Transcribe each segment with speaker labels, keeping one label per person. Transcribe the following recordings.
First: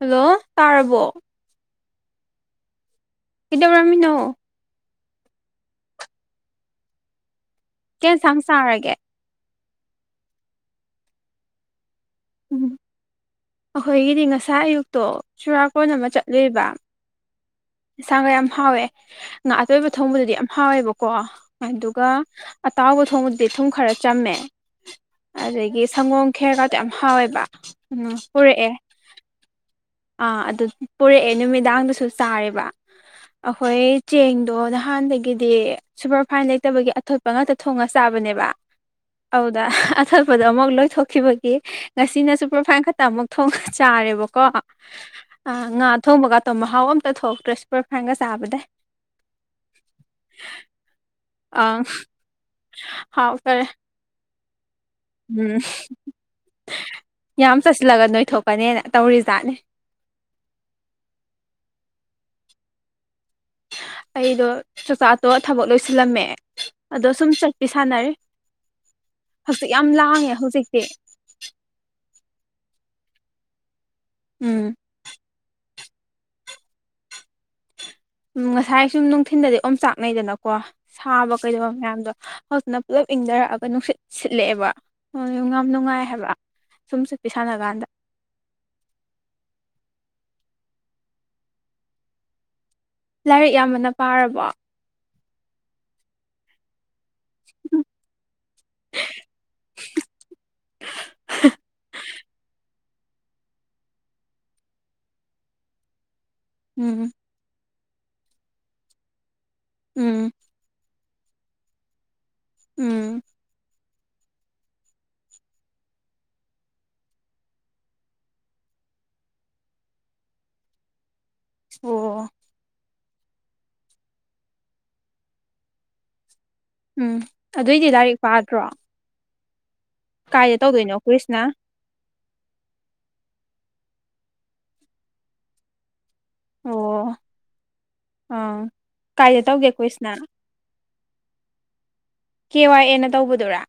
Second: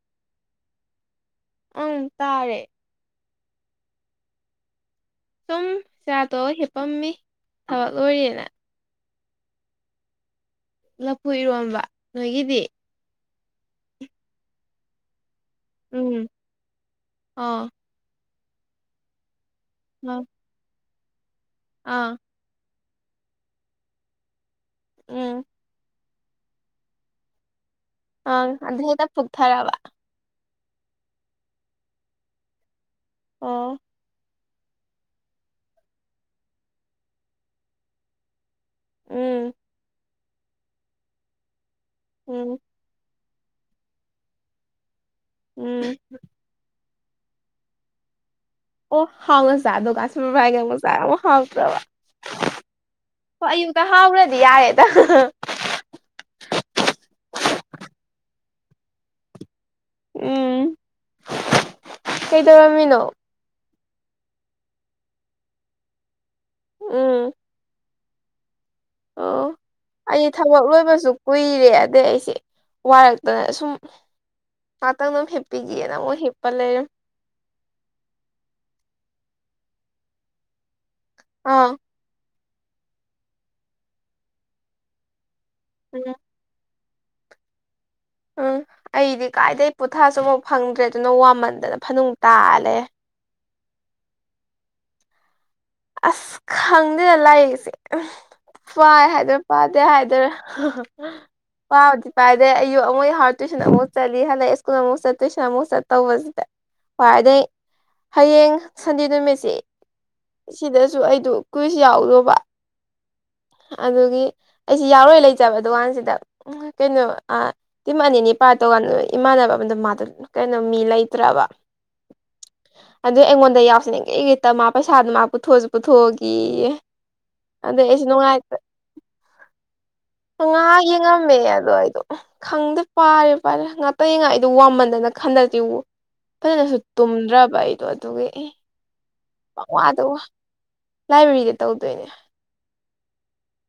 Speaker 1: hello ꯇꯥꯔꯕꯣ
Speaker 2: ꯑ ꯇꯥꯔꯦ
Speaker 1: ꯀꯩꯗꯧꯔꯝꯃꯤꯅꯣ
Speaker 2: ꯁꯨꯝ ꯆꯥꯇꯣ ꯍꯤꯞꯄꯝꯃꯤ ꯊꯕꯛ
Speaker 1: ꯀꯦꯟꯁꯥꯡ
Speaker 2: ꯂꯣꯏꯔꯦꯅ
Speaker 1: ꯆꯥꯔꯒꯦ
Speaker 2: ꯂꯐꯨ ꯏꯔꯣꯝꯕ ꯅꯣꯏꯒꯤꯗꯤ
Speaker 1: ꯎꯝ ꯑꯩꯈꯣꯏꯒꯤꯗꯤ ꯉꯁꯥꯏ ꯑꯌꯨꯛꯇꯣ ꯆꯨꯔꯥꯀꯣꯟ ꯑꯃ ꯆꯠꯂꯨꯕ
Speaker 2: ꯑꯥ
Speaker 1: ꯌꯦꯟꯁꯥꯡꯒ ꯌꯥꯝ ꯍꯥꯎꯋꯦ ꯉꯥ ꯑꯇꯣꯏꯕ
Speaker 2: ꯑ
Speaker 1: ꯊꯣꯡꯕꯗꯨꯗꯤ ꯌꯥꯝ ꯍꯥꯎꯋꯦꯕꯀꯣ ꯑꯗꯨꯒ
Speaker 2: ꯑꯥ
Speaker 1: ꯑꯇꯥꯎꯕ ꯊꯣꯡꯕꯗꯤ ꯊꯨꯝ ꯈꯔ ꯆꯝꯃꯦ
Speaker 2: ꯎꯝ
Speaker 1: ꯑꯗꯨꯗꯒꯤ ꯁꯪꯒꯣꯝ ꯈꯦꯔꯒꯗ ꯌꯥꯝ ꯍꯥꯎꯋꯦꯕ ꯎꯝ
Speaker 2: ꯑ
Speaker 1: ꯄꯨꯔꯛꯑꯦ
Speaker 2: ꯑꯗꯨꯗ꯭ꯔꯦꯗ ꯄꯨꯣꯛꯇꯔꯕ
Speaker 1: ꯑꯥ ꯑꯗꯨ ꯄꯨꯔꯛꯑꯦ ꯅꯨꯃꯤꯗꯥꯡꯗꯁꯨ ꯆꯥꯦꯔꯤꯕ
Speaker 2: ꯑꯣ
Speaker 1: ꯑꯩꯈꯣꯏ ꯆꯦꯡꯗꯣ ꯑꯍꯥꯟꯗꯒꯤꯗꯤ ꯁꯨꯄꯔꯐꯥꯏꯟ ꯂꯩꯇꯕꯒꯤ ꯑꯇꯣꯠꯄ ꯉꯥꯛꯇ ꯊꯣꯡꯉ ꯆꯥꯕꯅꯦꯕ
Speaker 2: ꯎꯝ
Speaker 1: ꯑꯗꯨꯗ ꯑꯇꯣꯞꯄꯗ ꯑꯃꯨꯛ ꯂꯣꯏꯊꯣꯛꯈꯤꯕꯒꯤ ꯉꯁꯤꯅꯁꯨ
Speaker 2: ꯎꯝ
Speaker 1: ꯄ꯭ꯔꯣꯐꯥꯏꯜ ꯈꯛꯇ ꯑꯃꯨꯛ ꯊꯣꯡ ꯆꯥꯔꯦꯕꯀꯣ ꯉꯥ
Speaker 2: ꯎꯝ
Speaker 1: ꯊꯣꯡꯕꯒ ꯑꯣ ꯃꯍꯥꯎ ꯑꯝꯇ ꯊꯣꯛꯂꯇ꯭ꯔꯦ ꯁꯨꯄꯔ ꯐ꯭ꯔꯥꯏꯟꯒ ꯆꯥꯕꯗꯩ
Speaker 2: ꯑꯣ ꯍꯥꯎꯉꯣ ꯆꯥꯗ ꯀꯁꯤꯃꯔ ꯍꯥꯏꯒꯦꯉꯣ ꯆꯥꯏꯣ ꯍꯥꯎꯕ꯭ꯔꯕ
Speaker 1: ꯑꯪ
Speaker 2: ꯍꯣꯏ
Speaker 1: ꯍꯥꯎꯇꯔꯦ
Speaker 2: ꯑꯌꯨꯛꯇ ꯍꯥꯎꯔꯗꯤ ꯌꯥꯔꯦ
Speaker 1: ꯎꯝ ꯌꯥꯝ ꯆꯠꯁꯤꯜꯂꯒ ꯅꯣꯏꯊꯣꯛꯀꯅꯦꯅ ꯇꯧꯔꯤꯖꯥꯠꯅꯦ
Speaker 2: ꯎꯝ ꯀꯩꯗꯧꯔꯝꯃꯤꯅꯣ
Speaker 1: ꯑꯩꯗꯣ ꯆꯥꯛꯆꯥꯥꯛꯇꯣ ꯊꯕꯛ ꯂꯣꯏꯁꯤꯜꯂꯝꯃꯦ ꯑꯗꯣ ꯁꯨꯝ
Speaker 2: ꯎꯝ
Speaker 1: ꯆꯠꯄꯤ ꯁꯥꯟꯅꯔꯤ
Speaker 2: ꯑꯣ
Speaker 1: ꯍꯛꯖꯤꯛ ꯌꯥꯝ
Speaker 2: ꯑꯩ
Speaker 1: ꯂꯥꯡꯉꯦ
Speaker 2: ꯊꯕꯛ
Speaker 1: ꯍꯧꯖꯤꯛꯇꯤ
Speaker 2: ꯂꯣꯏꯕꯁꯨ ꯀꯨꯏꯔꯦ ꯑꯗꯩꯩ ꯑꯩꯁꯦ ꯋꯥꯔꯛꯇꯅ ꯁꯨꯝ
Speaker 1: ꯎꯝ
Speaker 2: ꯄꯥꯇꯪ ꯅꯝ ꯍꯦꯞꯄꯤꯒꯌꯦꯅ ꯃꯣꯛ ꯍꯤꯞꯄꯒꯥ ꯂꯩꯔꯝ
Speaker 1: ꯎ ꯉꯁꯥꯏ ꯁꯨꯝ ꯅꯨꯡꯊꯤꯟꯜꯗꯗꯤ ꯑꯣꯝ ꯆꯥꯛꯅꯩꯗꯅꯀꯣ ꯁꯥꯕ
Speaker 2: ꯑꯥ
Speaker 1: ꯀꯩꯗꯧꯕ ꯃꯌꯥꯝꯗꯣ ꯍꯧꯖꯤꯅ ꯄꯨꯜꯂꯞ ꯏꯪꯗꯔꯛꯑꯒ ꯅꯨꯡꯁꯤꯠ ꯁꯤꯠꯂꯛꯑꯦꯕ ꯌꯥꯝ ꯅꯨꯡꯉꯥꯏ
Speaker 2: ꯎꯝ
Speaker 1: ꯍꯥꯏꯕ ꯁꯨꯝ ꯆꯠꯄꯤ ꯁꯥꯟꯅ ꯀꯥꯟꯗ
Speaker 2: ꯎꯝ ꯑꯩꯗꯤ ꯀꯥꯏꯗꯗꯩꯩ ꯄꯣꯊꯥꯁꯨ ꯑꯃꯨꯛ ꯐꯪꯗ꯭ꯔꯦ ꯑꯗꯨꯅ ꯋꯥꯃꯟꯗꯅ ꯐꯅꯨꯡ ꯇꯥꯜꯂꯦ
Speaker 1: ꯂꯥꯏꯔꯤꯛ ꯌꯥꯝꯃꯥꯟꯅ ꯄꯥꯔꯕꯣ
Speaker 2: ꯑꯁ ꯈꯪ ꯗꯦ ꯂꯥꯏꯔꯤꯛꯁꯦ ꯄꯥꯏ ꯍꯥꯏꯗꯣꯏꯔꯥ ꯄꯥꯗꯦ ꯍꯥꯏꯗꯣꯏꯔꯥ ꯄꯥꯕꯨꯗꯤ ꯄꯗꯦ [unintelligible] ꯇꯨꯏꯁꯟ ꯑꯃꯨꯛ ꯆꯠꯂꯤ ꯍꯟꯗꯛ ꯁ꯭ꯀꯨꯜ ꯑꯃꯨꯛ ꯆꯠ ꯇꯨꯏꯁꯟ ꯑꯃꯨꯛ ꯆꯠ ꯇꯧꯕꯁꯤꯗ
Speaker 1: ꯎꯝ
Speaker 2: [unintelligible] ꯍꯌꯦꯡ ꯁꯟꯗꯦ ꯅꯨꯃꯤꯠꯁꯤ
Speaker 1: ꯎꯝ
Speaker 2: ꯁꯤꯗꯁꯨ ꯑꯩꯗꯣ ꯀꯨꯏꯁ ꯌꯥꯎꯗꯣꯕ
Speaker 1: ꯎꯝ
Speaker 2: ꯑꯗꯨꯒꯤ ꯑꯩꯁꯤ ꯌꯥꯎꯔꯣꯏ ꯂꯩꯖꯕ ꯗꯨꯀꯥꯟꯁꯤꯗ ꯀꯩꯅꯣ ꯇꯤꯝ ꯑꯅꯤꯅꯤ ꯄꯥꯏ ꯇꯧꯀꯥꯟꯗ ꯏꯃꯥꯟꯅꯕ ꯑꯃꯗ ꯃꯥꯗ ꯀꯩꯅꯣ ꯃꯤ ꯂꯩꯇ꯭ꯔꯕ
Speaker 1: [unintelligible]
Speaker 2: ꯑꯗꯨꯏ ꯑꯩꯉꯣꯟꯗ ꯌꯥꯎꯁꯅꯤꯡꯉꯦ ꯒꯤꯔꯤ ꯃꯥ ꯄꯩꯁꯥꯗꯨ ꯃꯥ ꯄꯨꯊꯣꯛꯑꯁꯨ ꯄꯨꯊꯣꯛꯑꯒꯌꯦ
Speaker 1: ꯎꯝ ꯑꯗꯨꯢꯗꯤ ꯂꯥꯏꯔꯤꯛ ꯄꯥꯗ꯭ꯔꯣ ꯀꯥꯏꯗ
Speaker 2: ꯉꯥꯍꯛ
Speaker 1: ꯇꯧꯗꯣꯏꯅꯣ
Speaker 2: ꯌꯦꯟ ꯉꯝꯃꯦ
Speaker 1: ꯀꯨꯏꯁꯅ
Speaker 2: ꯑꯗꯣ ꯑꯩꯗꯣ ꯈꯪꯗꯦ ꯄꯥꯔꯦ ꯄꯥꯔꯦ ꯉꯥꯛꯇꯅꯤ ꯉꯥꯏꯗ ꯋꯥꯃꯟꯗꯅ [unintelligible] ꯐꯖꯅꯁꯨ
Speaker 1: ꯑꯣ
Speaker 2: ꯇꯨꯝꯗ꯭ꯔꯕ ꯑꯩꯗꯣ ꯑꯗꯨꯒꯤ ꯑꯦ
Speaker 1: ꯑꯥ ꯀꯥꯏꯗ ꯇꯧꯒꯦ
Speaker 2: ꯄꯋꯥꯗ
Speaker 1: ꯀꯨꯏꯁꯅ
Speaker 2: ꯋꯥ ꯂꯥꯏꯕ꯭ꯔꯦꯔꯤꯗ ꯇꯧꯗꯣꯏꯅꯦ
Speaker 1: ꯀꯦ ꯋꯥꯏ ꯑꯦꯅ ꯇꯧꯕꯗꯨꯔꯥ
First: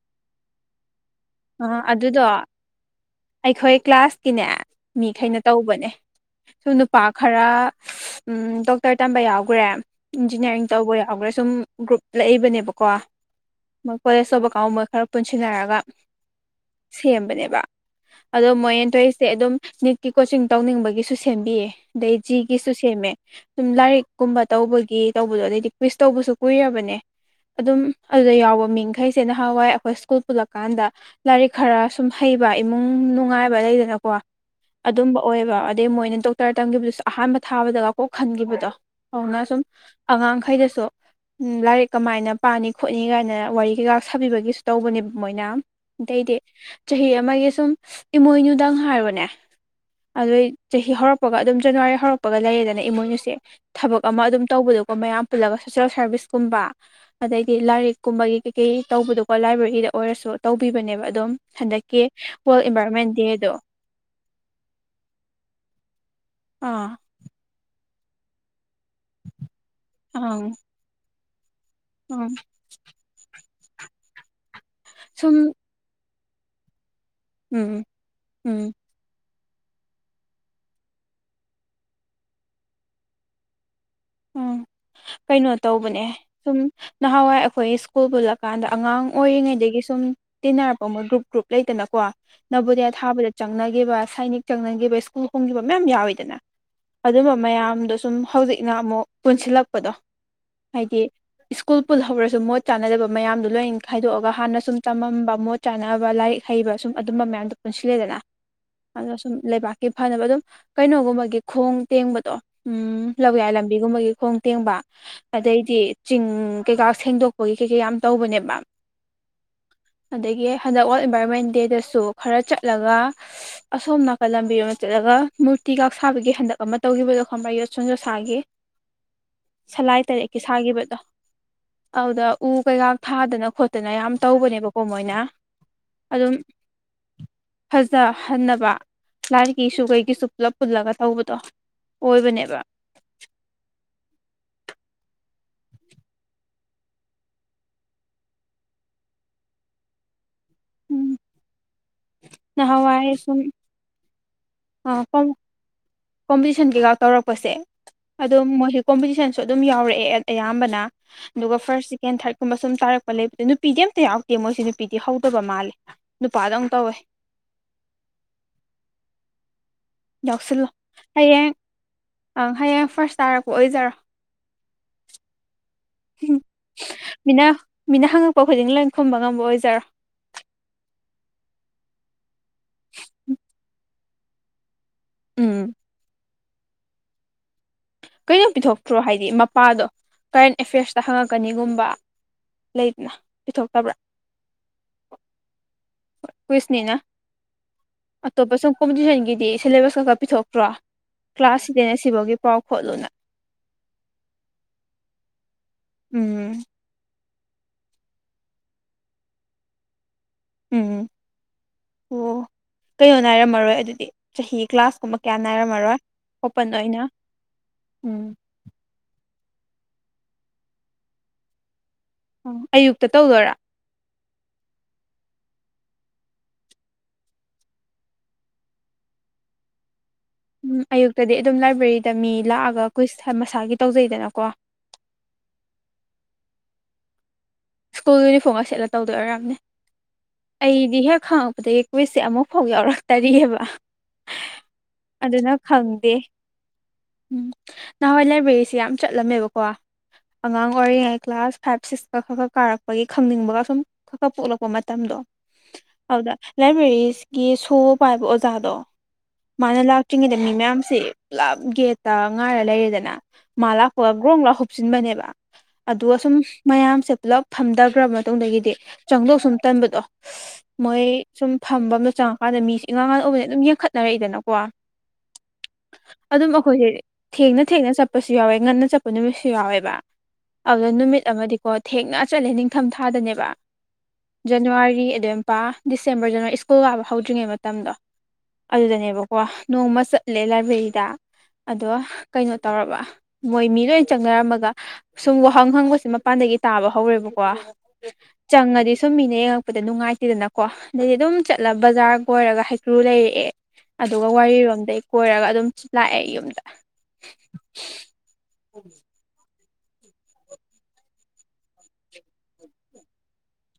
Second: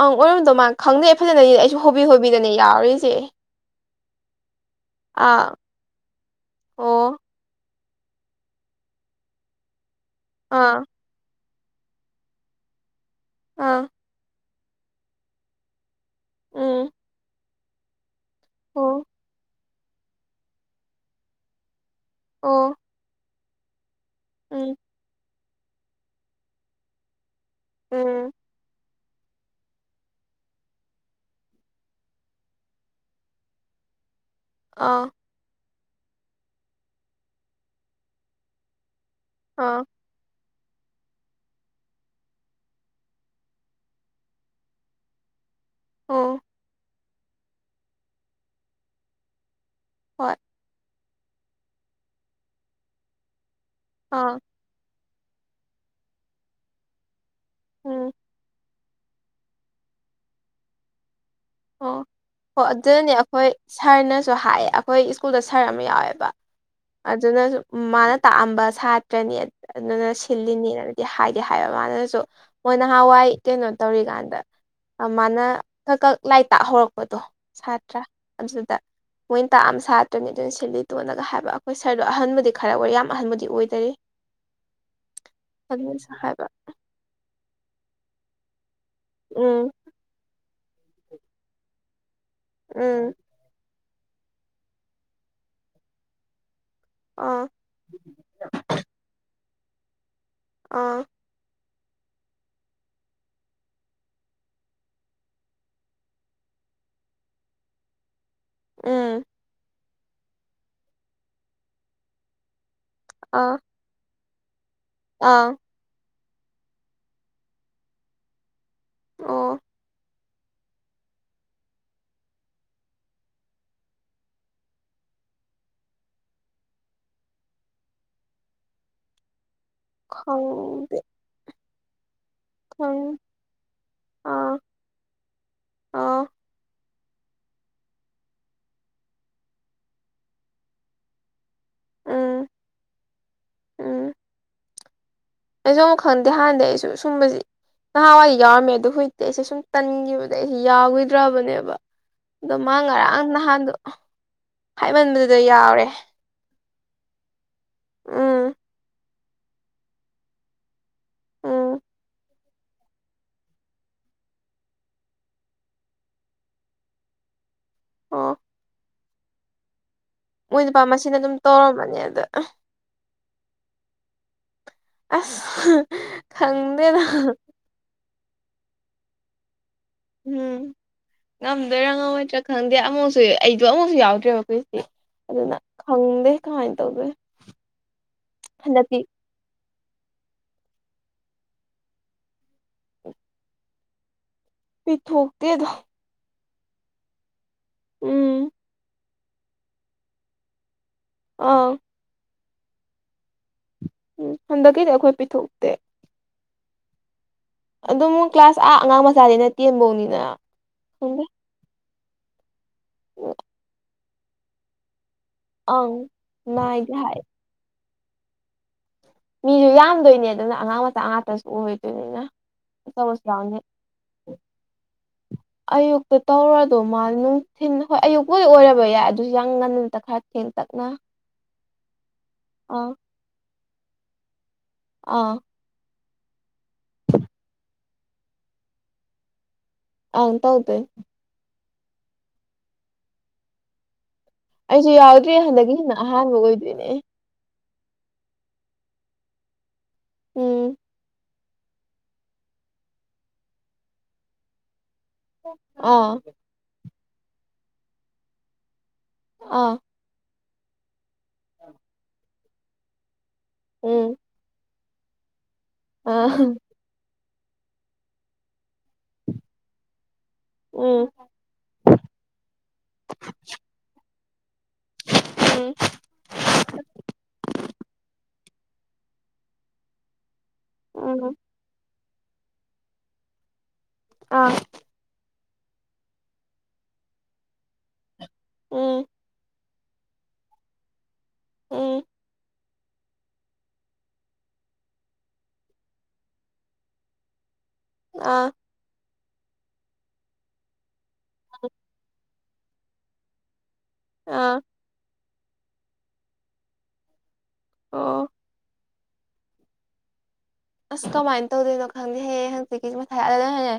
Speaker 2: ꯑꯪ ꯑꯣꯏꯔꯝꯗꯧ ꯃꯥ ꯈꯪꯗꯦ ꯐꯖꯅꯅꯤ ꯑꯩꯁꯨ
Speaker 1: ꯑꯥ
Speaker 2: ꯍꯣꯕꯤ
Speaker 1: ꯑꯗꯨꯗꯣ
Speaker 2: ꯍꯣꯕꯤꯗꯅꯦ ꯌꯥꯔꯤꯁꯦ
Speaker 1: ꯑꯩꯈꯣꯏ ꯀ꯭ꯂꯥꯁꯀꯤꯅꯦ ꯃꯤꯈꯩꯅ ꯇꯧꯕꯅꯦ ꯁꯨ ꯅꯨꯄꯥ
Speaker 2: ꯑꯣ
Speaker 1: ꯈꯔ ꯗꯣꯛꯇꯔ ꯇꯝꯕ ꯌꯥꯎꯈ꯭ꯔꯦ ꯏꯟꯖꯤꯅꯤꯌꯥꯔꯤꯡ
Speaker 2: ꯑꯥ
Speaker 1: ꯇꯧꯕ ꯌꯥꯎꯈ꯭ꯔꯦ ꯁꯨꯝ ꯒ꯭ꯔꯨꯞ ꯂꯛꯏꯕꯅꯦꯕꯀꯣ
Speaker 2: ꯑꯥ
Speaker 1: ꯃꯣꯏ ꯀꯣꯂꯦꯖ ꯇꯧꯕ ꯀꯥꯡꯕꯨ ꯃꯣꯏ ꯈꯔ ꯄꯨꯟꯁꯤꯟꯅꯔꯒ
Speaker 2: ꯎꯝ
Speaker 1: ꯁꯦꯝꯕꯅꯦꯕ ꯑꯗꯣ ꯃꯣꯏꯦꯟ
Speaker 2: ꯑꯣ
Speaker 1: ꯇꯧꯏꯁꯦ ꯑꯗꯨꯝ ꯅꯤꯠꯀꯤ ꯀꯣꯆꯤꯡ ꯇꯧꯅꯤꯡꯕꯒꯤꯁꯨ ꯁꯦꯝꯕꯤ ꯑꯗꯩ ꯖꯤꯒꯤꯁꯨ
Speaker 2: ꯑꯣ
Speaker 1: ꯁꯦꯝꯃꯦ ꯁꯨꯝ ꯂꯥꯏꯔꯤꯛ ꯀꯨꯝꯕ
Speaker 2: ꯎꯝ
Speaker 1: ꯇꯧꯕꯒꯤ ꯇꯧꯕꯗꯣ ꯑꯗꯩꯗꯤ ꯀꯎꯖ ꯇꯧꯕꯁꯨ ꯀꯨꯏꯔꯕꯅꯦ ꯑꯗꯨꯝ
Speaker 2: ꯎꯝ
Speaker 1: ꯑꯗꯨꯗ ꯌꯥꯎꯕ ꯃꯤꯡ [unintelligible] ꯅꯍꯥꯟꯋꯥꯏ ꯑꯩꯈꯣꯏ ꯁ꯭ꯀꯨꯜ ꯄꯨꯜꯂꯛꯀꯥꯟꯗ ꯂꯥꯏꯔꯤꯛ ꯈꯔ ꯁꯨꯝ ꯍꯩꯕ ꯏꯃꯨꯡ ꯅꯨꯡꯉꯥꯏꯕ ꯂꯩꯗꯅꯀꯣ
Speaker 2: ꯑꯥ
Speaker 1: ꯑꯗꯨꯝꯕ ꯑꯣꯏꯕ ꯑꯗꯩ ꯃꯣꯏꯅ ꯗꯣꯛꯇꯔ ꯇꯝꯈꯤꯕꯗꯨꯁꯨ ꯑꯍꯥꯟꯕ ꯊꯥꯕꯗꯒ ꯀꯣꯛ ꯈꯟꯈꯤꯕꯗꯣ ꯍꯧꯅ ꯁꯨꯝ
Speaker 2: ꯑꯥ
Speaker 1: ꯑꯉꯥꯡꯈꯩꯅꯁꯨ ꯂꯥꯏꯔꯤꯛ ꯀꯃꯥꯏꯅ ꯄꯥꯅꯤ ꯈꯣꯠꯅꯤ ꯀꯥꯏꯅ ꯋꯥꯔꯤ ꯀꯩꯀꯥ ꯁꯥꯕꯤꯕꯒꯤꯁꯨ ꯇꯧꯕꯅꯦꯕ ꯃꯣꯏꯅ ꯑꯗꯩꯗꯤ
Speaker 2: ꯑꯣ
Speaker 1: ꯆꯍꯤ ꯑꯃꯒꯤ ꯁꯨꯝ ꯏꯃꯣꯏꯅꯨꯗꯪ ꯍꯥꯏꯔꯣꯅꯦ
Speaker 2: ꯍꯣꯏ
Speaker 1: ꯑꯗꯨꯏ ꯆꯍꯤ ꯍꯧꯔꯛꯄꯒ ꯑꯗꯨꯝ ꯖꯅꯋꯥꯔꯤ ꯍꯧꯔꯛꯄꯒ ꯂꯩꯔꯦꯗꯅ ꯏꯃꯣꯏꯅꯁꯦ ꯊꯕꯛ ꯑꯃ
Speaker 2: ꯑꯥ
Speaker 1: ꯑꯗꯨꯝ ꯇꯧꯕꯗꯣꯀꯣ ꯃꯌꯥꯝ ꯄꯨꯜꯂꯒ ꯁꯣꯁꯦꯜ ꯁꯥꯔꯚꯤꯁꯀꯨꯝꯕ ꯑꯗꯩꯗꯤ ꯂꯥꯏꯔꯤꯛ
Speaker 2: ꯎꯝ
Speaker 1: ꯀꯨꯝꯕꯒꯤ ꯀꯩ ꯀꯩ ꯇꯧꯕꯗꯣ ꯂꯥꯏꯕ꯭ꯔꯦꯔꯤꯗ ꯑꯣꯏꯔꯁꯨ ꯇꯧꯕꯤꯕꯅꯦꯕ ꯑꯗꯨꯝ
Speaker 2: ꯑꯣ
Speaker 1: ꯍꯟꯗꯛꯀꯤ
Speaker 2: ꯍꯣꯏ
Speaker 1: ꯋꯥꯔꯜ
Speaker 2: ꯑꯗꯨꯅꯅꯦ
Speaker 1: ꯏꯟꯚꯥꯏꯔꯣꯟꯃꯦꯟ
Speaker 2: ꯑꯩꯈꯣꯏ
Speaker 1: ꯗꯦꯗꯣ
Speaker 2: ꯁꯥꯔꯅꯁꯨ ꯍꯥꯏꯌꯦ ꯑꯩꯈꯣꯏ ꯁ꯭ꯀꯨꯜꯗ ꯁꯥꯔ ꯑꯃ ꯌꯥꯎꯋꯦꯕ
Speaker 1: ꯑꯥ
Speaker 2: ꯑꯗꯨꯅꯁꯨ ꯃꯥꯅ ꯇꯥꯛꯑꯝꯕ ꯁꯥꯇ꯭ꯔꯅꯤ ꯑꯗꯨꯅ
Speaker 1: ꯑꯪ
Speaker 2: ꯁꯤꯜꯂꯤꯅꯤꯅ ꯍꯥꯏꯗꯤ ꯍꯥꯏꯕ ꯃꯥꯅꯁꯨ
Speaker 1: ꯑꯪ
Speaker 2: ꯃꯣꯏ ꯅꯍꯥꯟꯋꯥꯏ ꯀꯩꯅꯣ ꯇꯧꯔꯤꯀꯥꯟꯗ
Speaker 1: ꯁꯨꯝ
Speaker 2: ꯃꯥꯅ ꯀꯛ ꯀꯛ ꯂꯥꯏ ꯇꯥꯛꯍꯧꯔꯛꯄꯗꯣ
Speaker 1: ꯎꯝ
Speaker 2: ꯁꯥꯇ꯭ꯔꯥ
Speaker 1: ꯎꯝ
Speaker 2: ꯑꯗꯨꯗ ꯃꯣꯏꯅ ꯇꯥꯛꯑ ꯁꯥꯠꯇ꯭ꯔꯅꯤ ꯑꯗꯨꯅ ꯁꯤꯂꯤ ꯇꯣꯜꯂꯒ ꯍꯥꯏꯕ ꯑꯩꯈꯣꯏ ꯁꯔꯗꯣ ꯑꯍꯟꯕꯨꯗꯤ ꯈꯔ ꯑꯣꯏ ꯌꯥꯝ ꯑꯍꯟꯕꯨꯗꯤ ꯑꯣꯏꯗꯔꯤ
Speaker 1: ꯎꯝ ꯀꯩꯅꯣ ꯇꯧꯕꯅꯦ
Speaker 2: ꯑꯗꯨꯅꯁꯨ ꯍꯥꯏꯕ
Speaker 1: ꯁꯨꯝ ꯅꯍꯥꯟꯋꯥꯏ ꯑꯩꯈꯣꯏ ꯁ꯭ꯀꯨꯜ ꯄꯨꯜꯂꯀꯥꯟꯗ ꯑꯉꯥꯡ
Speaker 2: ꯎꯝ
Speaker 1: ꯑꯣꯏꯔꯤꯉꯩꯗꯒꯤ ꯁꯨꯝ ꯇꯤꯟꯅꯔꯛꯄ ꯑꯃ ꯒ꯭ꯔꯨꯞ ꯒ꯭ꯔꯨꯞ ꯂꯩꯇꯅꯀꯣ ꯅꯕꯨꯣꯗꯤꯌꯥ
Speaker 2: ꯎꯝ
Speaker 1: ꯊꯥꯕꯗ ꯆꯪꯅꯈꯤꯕ ꯁꯥꯏꯅꯤꯛ ꯆꯪꯅꯈꯤꯕ ꯁ꯭ꯀꯨꯜ ꯍꯣꯡꯈꯤꯕ ꯃꯌꯥꯝ ꯌꯥꯎꯋꯤꯗꯅ ꯑꯗꯨꯝꯕ
Speaker 2: ꯑꯥ
Speaker 1: ꯃꯌꯥꯝꯗꯁꯨ ꯁꯨꯝ ꯍꯧꯖꯤꯛꯅ ꯑꯃꯨꯛ ꯄꯨꯟꯁꯤꯜꯂꯛꯄꯗꯣ ꯍꯥꯏꯗꯤ
Speaker 2: ꯑꯥ
Speaker 1: ꯁ꯭ꯀꯨꯜ ꯄꯨꯜꯍꯧꯔꯁꯨ ꯃꯣꯠ ꯆꯥꯟꯅꯗꯕ ꯃꯌꯥꯝꯗꯨꯣ ꯂꯣꯏꯅ ꯈꯥꯏꯗꯣꯛꯑꯒ ꯍꯥꯟꯅ ꯁꯨꯝ ꯇꯝꯃꯝꯕ ꯃꯣꯠ ꯆꯥꯅꯕ ꯂꯥꯏꯔꯤꯛ ꯍꯩꯕ ꯁꯨꯝ ꯑꯗꯨꯝꯕ ꯃꯌꯥꯝꯗꯣ ꯄꯨꯟꯁꯤꯜꯂꯦꯗꯅ ꯑꯗ
Speaker 2: ꯎꯝ
Speaker 1: ꯁꯨꯝ ꯂꯩꯕꯥꯛꯀꯤ ꯐꯅꯕ ꯑꯗꯨꯝ ꯀꯩꯅꯣꯒꯨꯝꯕꯒꯤ ꯈꯣꯡ ꯇꯦꯡꯕꯗꯣ ꯎꯝ ꯆꯨꯞꯂꯕ ꯌꯥꯏ
Speaker 2: ꯑꯥ
Speaker 1: ꯂꯝꯕꯤꯒꯨꯝꯕꯒꯤ ꯈꯣꯡ ꯇꯦꯡꯕ
Speaker 2: ꯑꯥ
Speaker 1: ꯑꯗꯩꯗꯤ ꯆꯤꯡ ꯀꯩꯀꯥ ꯁꯦꯡꯗꯣꯛꯄꯒꯤ ꯀꯩ ꯀꯩ ꯌꯥꯝ ꯇꯧꯕꯅꯦꯕ
Speaker 2: ꯑꯣ
Speaker 1: ꯑꯗꯒꯤ ꯍꯟꯗꯛ ꯋꯥꯔꯜ ꯏꯟꯚꯥꯏꯔꯣꯟꯃꯦꯟ ꯗꯦꯗꯁꯨ ꯈꯔ ꯆꯠꯂꯒ ꯑꯁꯣꯝ ꯅꯥꯀꯜ ꯂꯝꯕꯤꯔ ꯑꯃ ꯆꯠꯂꯒ ꯃꯨꯔꯇꯤ ꯀꯥ ꯁꯥꯕꯒꯤ ꯍꯟꯗꯛ ꯑꯃ ꯇꯧꯈꯤꯕꯗꯣ ꯈꯕ꯭ꯔꯥ ꯌꯣꯠꯁꯣꯟ ꯌꯣꯠꯁꯥꯒꯤ ꯁꯂꯥꯏ ꯇꯔꯦꯠꯀꯤ ꯁꯥꯈꯤꯕꯗꯣ
Speaker 2: ꯈꯪꯗꯦ
Speaker 1: ꯑꯗꯨꯗ ꯎ ꯀꯩꯀꯥ
Speaker 2: ꯈꯪ
Speaker 1: ꯊꯥꯗꯅ ꯈꯣꯠ ꯑꯗꯨꯅ ꯌꯥꯝ
Speaker 2: ꯑꯥ
Speaker 1: ꯇꯧꯕꯅꯦꯕꯀꯣ ꯃꯣꯏꯅ
Speaker 2: ꯑꯥ
Speaker 1: ꯑꯗꯨꯝ ꯐꯖꯍꯟꯅꯕ ꯂꯥꯏꯔꯤꯒꯤꯁꯨ ꯀꯩꯒꯤꯁꯨ ꯄꯨꯂꯞ ꯄꯨꯜꯂꯒ ꯇꯧꯕꯗꯣ
Speaker 2: ꯎꯝ
Speaker 1: ꯑꯣꯏꯕꯅꯦꯕ
Speaker 2: ꯎꯝ ꯑꯩꯁꯨ ꯑꯃꯨꯛ ꯈꯪꯗꯦ ꯍꯥꯟꯅꯗꯤ ꯑꯩꯁꯨ ꯁꯨꯝꯕꯁꯤꯦ ꯅꯍꯥꯟꯋꯥꯏ ꯌꯥꯎꯔꯝꯃꯦ ꯑꯗꯨ ꯍꯧꯖꯤꯛꯇꯤ ꯑꯩꯁꯦ ꯁꯨꯝ ꯇꯟꯈꯤꯕꯗ ꯑꯩꯁ
Speaker 1: ꯎꯝ
Speaker 2: ꯌꯥꯎꯈꯤꯗ꯭ꯔꯕꯅꯦꯕ ꯑꯗꯣ ꯃꯥ
Speaker 1: ꯅꯍꯥꯟꯋꯥꯏ
Speaker 2: ꯉꯔꯥꯡ
Speaker 1: ꯁꯨꯝ
Speaker 2: ꯅꯍꯥꯟꯗꯣ ꯍꯥꯏꯃꯟꯕꯗꯨꯗ ꯌꯥꯎꯔꯦ
Speaker 1: ꯀꯣꯝꯄꯤꯇꯤꯁꯟ ꯀꯩꯀꯥ ꯇꯧꯔꯛꯄꯁꯦ
Speaker 2: ꯎꯝ
Speaker 1: ꯑꯗꯨꯝ ꯃꯣꯏꯁꯦ ꯀꯣꯝꯄꯤꯇꯤꯁꯟꯁꯨ ꯑꯗꯨꯝ ꯌꯥꯎꯔꯛꯑꯦ ꯑꯌꯥꯝꯕꯅ ꯑꯗꯨꯒ
Speaker 2: ꯎꯝ
Speaker 1: ꯐꯔꯁ ꯁꯀꯦꯟ ꯊꯥꯔ ꯒꯨꯝꯕ ꯁꯨꯝ ꯇꯥꯔꯛꯄ ꯂꯩꯕꯗ ꯅꯨꯄꯤꯗꯤ ꯑꯝꯇ ꯌꯥꯎꯗꯦ ꯃꯣꯏꯁꯦ ꯅꯨꯄꯤꯗꯤ ꯍꯧꯗꯕ ꯃꯥꯜꯂꯦ ꯅꯨꯄꯥꯗꯧ ꯇꯧꯋꯦ
Speaker 2: ꯑꯣ ꯃꯣꯏ
Speaker 1: ꯌꯥꯎꯁꯜꯂꯣ
Speaker 2: ꯅꯨꯄꯥ ꯃꯁꯤꯅ ꯑꯗꯨꯝ
Speaker 1: ꯍꯌꯦꯡ
Speaker 2: ꯇꯧꯔꯝꯃꯅꯤ ꯑꯗ
Speaker 1: ꯑꯪ ꯍꯌꯦꯡ ꯐꯥꯔꯁ ꯇꯥꯔꯛꯄ ꯑꯣꯏꯖꯔꯣ
Speaker 2: ꯑꯁ
Speaker 1: ꯎ
Speaker 2: ꯈꯪꯗꯦꯗ
Speaker 1: ꯃꯤꯅ ꯃꯤꯅ ꯍꯪꯉꯛꯄ ꯈꯨꯗꯤꯡ ꯂꯣꯏ ꯈꯨꯝꯕ ꯉꯝꯕ ꯑꯣꯏꯖꯔꯣ
Speaker 2: ꯎꯝ ꯉꯝꯗꯣꯏꯔꯥ ꯉꯝꯃꯣꯏꯗ꯭ꯔꯥ ꯈꯪꯗꯦ ꯑꯃꯨꯛꯁꯨ ꯑꯩꯗꯣ ꯑꯃꯨꯛꯁꯨ ꯌꯥꯎꯗ꯭ꯔꯦꯕ ꯑꯩꯈꯣꯏꯁꯦ ꯑꯗꯨꯅ
Speaker 1: ꯎꯝ
Speaker 2: ꯈꯪꯗꯦ ꯀꯃꯥꯏꯅ ꯇꯧꯗꯦ
Speaker 1: ꯀꯩꯅꯣꯝ ꯄꯤꯊꯣꯛꯇ꯭ꯔꯣ ꯍꯥꯏꯗꯤ ꯃꯄꯥꯗꯣ ꯀꯔꯦꯟ ꯑꯦꯐ꯭ꯌꯔꯁꯇ ꯍꯪꯉꯛꯀꯅꯤꯒꯨꯝꯕ ꯂꯩꯗꯅ ꯄꯤꯊꯣꯛꯇꯕ꯭ꯔꯥ
Speaker 2: ꯄꯤ ꯊꯣꯛꯣꯛꯇ ꯑꯗꯨꯣ
Speaker 1: ꯀꯨꯏꯁꯅꯤꯅ
Speaker 2: ꯎꯝ
Speaker 1: ꯑꯇꯣꯞꯄ ꯁꯨꯝ ꯀꯣꯝꯄꯤꯇꯤꯁꯟꯒꯤꯗꯤ ꯁꯤꯂꯦꯕꯁꯀꯛꯀ ꯄꯤꯊꯣꯛꯇ꯭ꯔꯣ ꯀ꯭ꯂꯥꯁ
Speaker 2: ꯑꯥ
Speaker 1: ꯁꯤꯗꯅꯦ ꯁꯤꯐꯥꯎꯒꯤ ꯄꯥꯎ ꯈꯣꯠꯂꯨꯅ
Speaker 2: ꯎꯝ ꯍꯟꯗꯛꯀꯤꯗꯤ ꯑꯩꯈꯣꯏ ꯄꯤꯊꯣꯛꯇꯦ
Speaker 1: ꯎꯝ
Speaker 2: ꯑꯗꯨꯝ ꯀ꯭ꯂꯥꯁ ꯑꯥ ꯑꯉꯥꯡ ꯃꯆꯥꯅꯤꯅ ꯇꯦꯟꯐꯧꯅꯤꯅ
Speaker 1: ꯎꯝ
Speaker 2: ꯈꯪꯗꯦ
Speaker 1: ꯑꯣ ꯀꯩꯅꯣ ꯍꯥꯏꯔꯝꯃꯔꯣꯏ ꯑꯗꯨꯗꯤ ꯆꯍꯤ ꯀ꯭ꯂꯥꯁꯀꯨꯝꯕ ꯀꯌꯥ
Speaker 2: ꯑꯪ
Speaker 1: ꯅꯥꯏꯔꯝꯃꯔꯣꯏ ꯑꯣꯄꯟ
Speaker 2: ꯅꯥꯏꯗꯦ
Speaker 1: ꯑꯣꯏꯅ
Speaker 2: ꯍꯥꯏ
Speaker 1: ꯎꯝ
Speaker 2: ꯃꯤꯁꯨ ꯌꯥꯝꯗꯣꯏꯅꯦ ꯑꯗꯨꯅ ꯑꯉꯥꯡ ꯃꯆꯥ ꯉꯥꯛꯇꯁꯨ ꯑꯣꯏꯗꯣꯏꯅꯤꯅ
Speaker 1: ꯎꯝ ꯑꯌꯨꯛꯇ
Speaker 2: ꯑꯆꯧꯕꯁꯨ
Speaker 1: ꯇꯧꯗꯣꯏꯔꯥ
Speaker 2: ꯌꯥꯎꯅꯦ [inaudible] ꯑꯌꯨꯛꯇ ꯇꯧꯔꯣ ꯃꯥꯜ ꯅꯨꯡꯊꯤꯜ ꯍꯣꯏ ꯑꯌꯨꯛꯇꯗꯤ ꯑꯣꯏꯔꯕ ꯌꯥꯏ ꯑꯗꯨꯁꯨ ꯌꯥꯝ ꯉꯟꯇ ꯈꯔ
Speaker 1: ꯎꯝ
Speaker 2: ꯊꯦꯡꯇꯛꯅ
Speaker 1: ꯑꯌꯨꯛꯇꯗꯤ ꯑꯗꯨꯝ ꯂꯥꯏꯕ꯭ꯔꯦꯔꯤꯗ ꯃꯤ ꯂꯥꯛꯑꯒ
Speaker 2: ꯑꯥ
Speaker 1: ꯀꯨꯏꯁ ꯃꯁꯥꯒꯤ ꯇꯧꯖꯩꯗꯅꯀꯣ
Speaker 2: ꯑꯥ
Speaker 1: ꯁ꯭ꯀꯨꯜ ꯌꯨꯅꯤꯐꯣꯔꯝꯒ ꯁꯦꯠꯂ ꯇꯧꯗꯣꯏ ꯑꯣꯏꯔꯝꯅꯦ
Speaker 2: ꯑꯪ ꯇꯧꯗꯣꯏꯅꯦ
Speaker 1: ꯑꯩꯗꯤ ꯍꯦꯛ ꯍꯪꯉꯛꯄꯗꯒꯤꯩ ꯍꯨꯏꯁꯦ ꯑꯃꯨꯛ ꯐꯥꯎ ꯌꯥꯎꯔꯛꯇꯔꯤꯑꯕ
Speaker 2: ꯑꯩꯁꯨ ꯌꯥꯎꯗ꯭ꯔꯤꯦ
Speaker 1: ꯑꯗꯨꯅ
Speaker 2: ꯍꯟꯗꯛꯀꯤꯁꯤꯅ
Speaker 1: ꯈꯪꯗꯦ
Speaker 2: ꯑꯍꯥꯟꯕ ꯑꯣꯏꯗꯣꯏꯅꯦ
Speaker 1: ꯎꯝ ꯅꯍꯥꯟꯋꯥ ꯂꯥꯏꯕ꯭ꯔꯦꯔꯤꯁꯤ ꯌꯥꯝ ꯆꯠꯂꯝꯃꯦꯕꯀꯣ ꯑꯉꯥꯡ
Speaker 2: ꯎꯝ
Speaker 1: ꯑꯣꯏꯔꯤꯉꯩ ꯀ꯭ꯂꯥꯁ ꯐꯥꯏꯚ ꯁꯤꯛꯁꯀ ꯈꯔ ꯈꯔ ꯀꯥꯔꯛꯄꯒꯤ ꯈꯪꯅꯤꯡꯕꯒ ꯁꯨꯝ ꯈ ꯈ ꯄꯣꯛꯂꯛꯄ ꯃꯇꯝꯗꯣ
Speaker 2: ꯑ
Speaker 1: ꯂꯥꯏꯕ꯭ꯔꯦꯔꯤꯁꯤꯒꯤ ꯁꯨ ꯄꯥꯏꯕ ꯑꯣꯖꯥꯗꯣ
Speaker 2: ꯑꯥ
Speaker 1: ꯃꯥꯅ ꯂꯥꯛꯇ꯭ꯔꯤꯉꯩꯗ ꯃꯤ ꯃꯌꯥꯝꯁꯤ ꯄꯨꯂꯞ ꯒꯦꯠꯇ ꯉꯥꯏꯔ ꯂꯩꯔꯦꯗꯅ ꯃꯥ
Speaker 2: ꯎꯝ
Speaker 1: ꯂꯥꯛꯄꯒ ꯒ꯭ꯔꯣ ꯭ꯔꯥ ꯍꯨꯞꯞꯆꯤꯟꯕꯅꯦꯕ ꯑꯗꯨꯒ ꯁꯨꯝ
Speaker 2: ꯑꯥ
Speaker 1: ꯃꯌꯥꯝꯁꯦ ꯄꯨꯂꯞ ꯐꯝꯊꯈ꯭ꯔꯕ ꯃꯇꯨꯡꯗꯒꯤꯗꯤ ꯆꯪꯗꯧ ꯁꯨꯝ ꯇꯟꯕꯗꯣ ꯃꯣꯏ
Speaker 2: ꯎꯝ
Speaker 1: ꯁꯨꯝ ꯐꯝꯕ ꯑꯃꯝꯗ ꯆꯪꯉꯀꯥꯟꯗ ꯃꯤꯁꯦ ꯏꯉꯥꯡꯉꯥꯟꯅꯕꯅꯤ ꯑꯗꯨꯝ ꯌꯦꯡꯈꯠꯅꯔꯛꯏꯗꯅꯀꯣ
Speaker 2: ꯎꯝ
Speaker 1: ꯑꯗꯨꯝ ꯑꯩꯈꯣꯏꯁꯦ ꯊꯦꯡꯅ ꯊꯦꯡꯅ ꯆꯠꯄꯁꯨ ꯌꯥꯎꯋꯦ ꯉꯟꯅ ꯆꯠꯄ ꯅꯨꯃꯤꯠꯁꯨ ꯌꯥꯎꯋꯦꯕ ꯑꯗꯨꯗ ꯅꯨꯃꯤꯠ
Speaker 2: ꯎꯝ
Speaker 1: ꯑꯃꯗꯤꯀꯣ ꯊꯦꯡꯅ ꯆꯠꯂꯦ ꯅꯤꯡꯊꯝ ꯊꯥꯗꯅꯦꯕ
Speaker 2: ꯑꯥ
Speaker 1: ꯖꯅꯋꯥꯔꯤ ꯑꯗꯨꯏꯄꯥ ꯗꯤꯁꯦꯝꯕꯔ ꯖꯅꯋꯥꯔꯤ ꯁ꯭ꯀꯨꯜ ꯀꯥꯕ ꯍꯧꯗ꯭ꯔꯤꯉꯩ ꯃꯇꯝꯗꯣ
Speaker 2: ꯎꯝ
Speaker 1: ꯑꯗꯨꯗꯅꯦꯕꯀꯣ ꯅꯣꯡꯃ ꯆꯠꯂꯦ ꯂꯥꯏꯕ꯭ꯔꯦꯔꯤꯗ ꯑꯗꯣ
Speaker 2: ꯎꯝ
Speaker 1: ꯀꯩꯅꯣ ꯇꯧꯔꯕ ꯃꯣꯏ ꯃꯤ ꯂꯣꯏꯅ ꯆꯪꯅꯔꯝꯃꯒ ꯁꯨꯝ ꯋꯥꯍꯪ ꯍꯪꯕꯕꯁꯤꯦ ꯃꯄꯥꯟꯗꯒꯤ ꯇꯥꯕ ꯍꯧꯔꯦꯕꯀꯣ
Speaker 2: ꯑꯥ
Speaker 1: ꯆꯪꯉꯗꯤ ꯁꯨꯝ ꯃꯤꯅ ꯌꯦꯡꯉꯛꯄꯗ ꯅꯨꯡꯉꯥꯏꯇꯦꯗꯅ ꯀꯣ ꯑꯗꯨꯗꯩꯗꯤ ꯑꯗꯨꯝ ꯆꯠꯂ ꯕꯖꯥꯔ ꯀꯣꯏꯔꯒ ꯍꯩꯀ꯭ꯔꯨ ꯂꯩꯔꯛꯑꯦ ꯑꯗꯨꯒ
Speaker 2: ꯑꯥ
Speaker 1: ꯋꯥꯔꯤꯔꯣꯝꯗꯩ ꯀꯣꯏꯔꯒ ꯑꯗꯨꯝ ꯂꯥꯛꯑꯦ ꯌꯨꯝꯗ
Speaker 2: ꯑꯣ
Speaker 1: ꯎꯝ
Speaker 2: ꯑꯁ ꯀꯃꯥꯏꯅ ꯇꯧꯗꯣꯏꯅꯣ ꯈꯪꯗꯦ ꯍꯦꯌꯦ ꯍꯪꯆꯤꯀꯤ ꯃꯊꯥꯏ ꯑꯠꯂ ꯍꯦ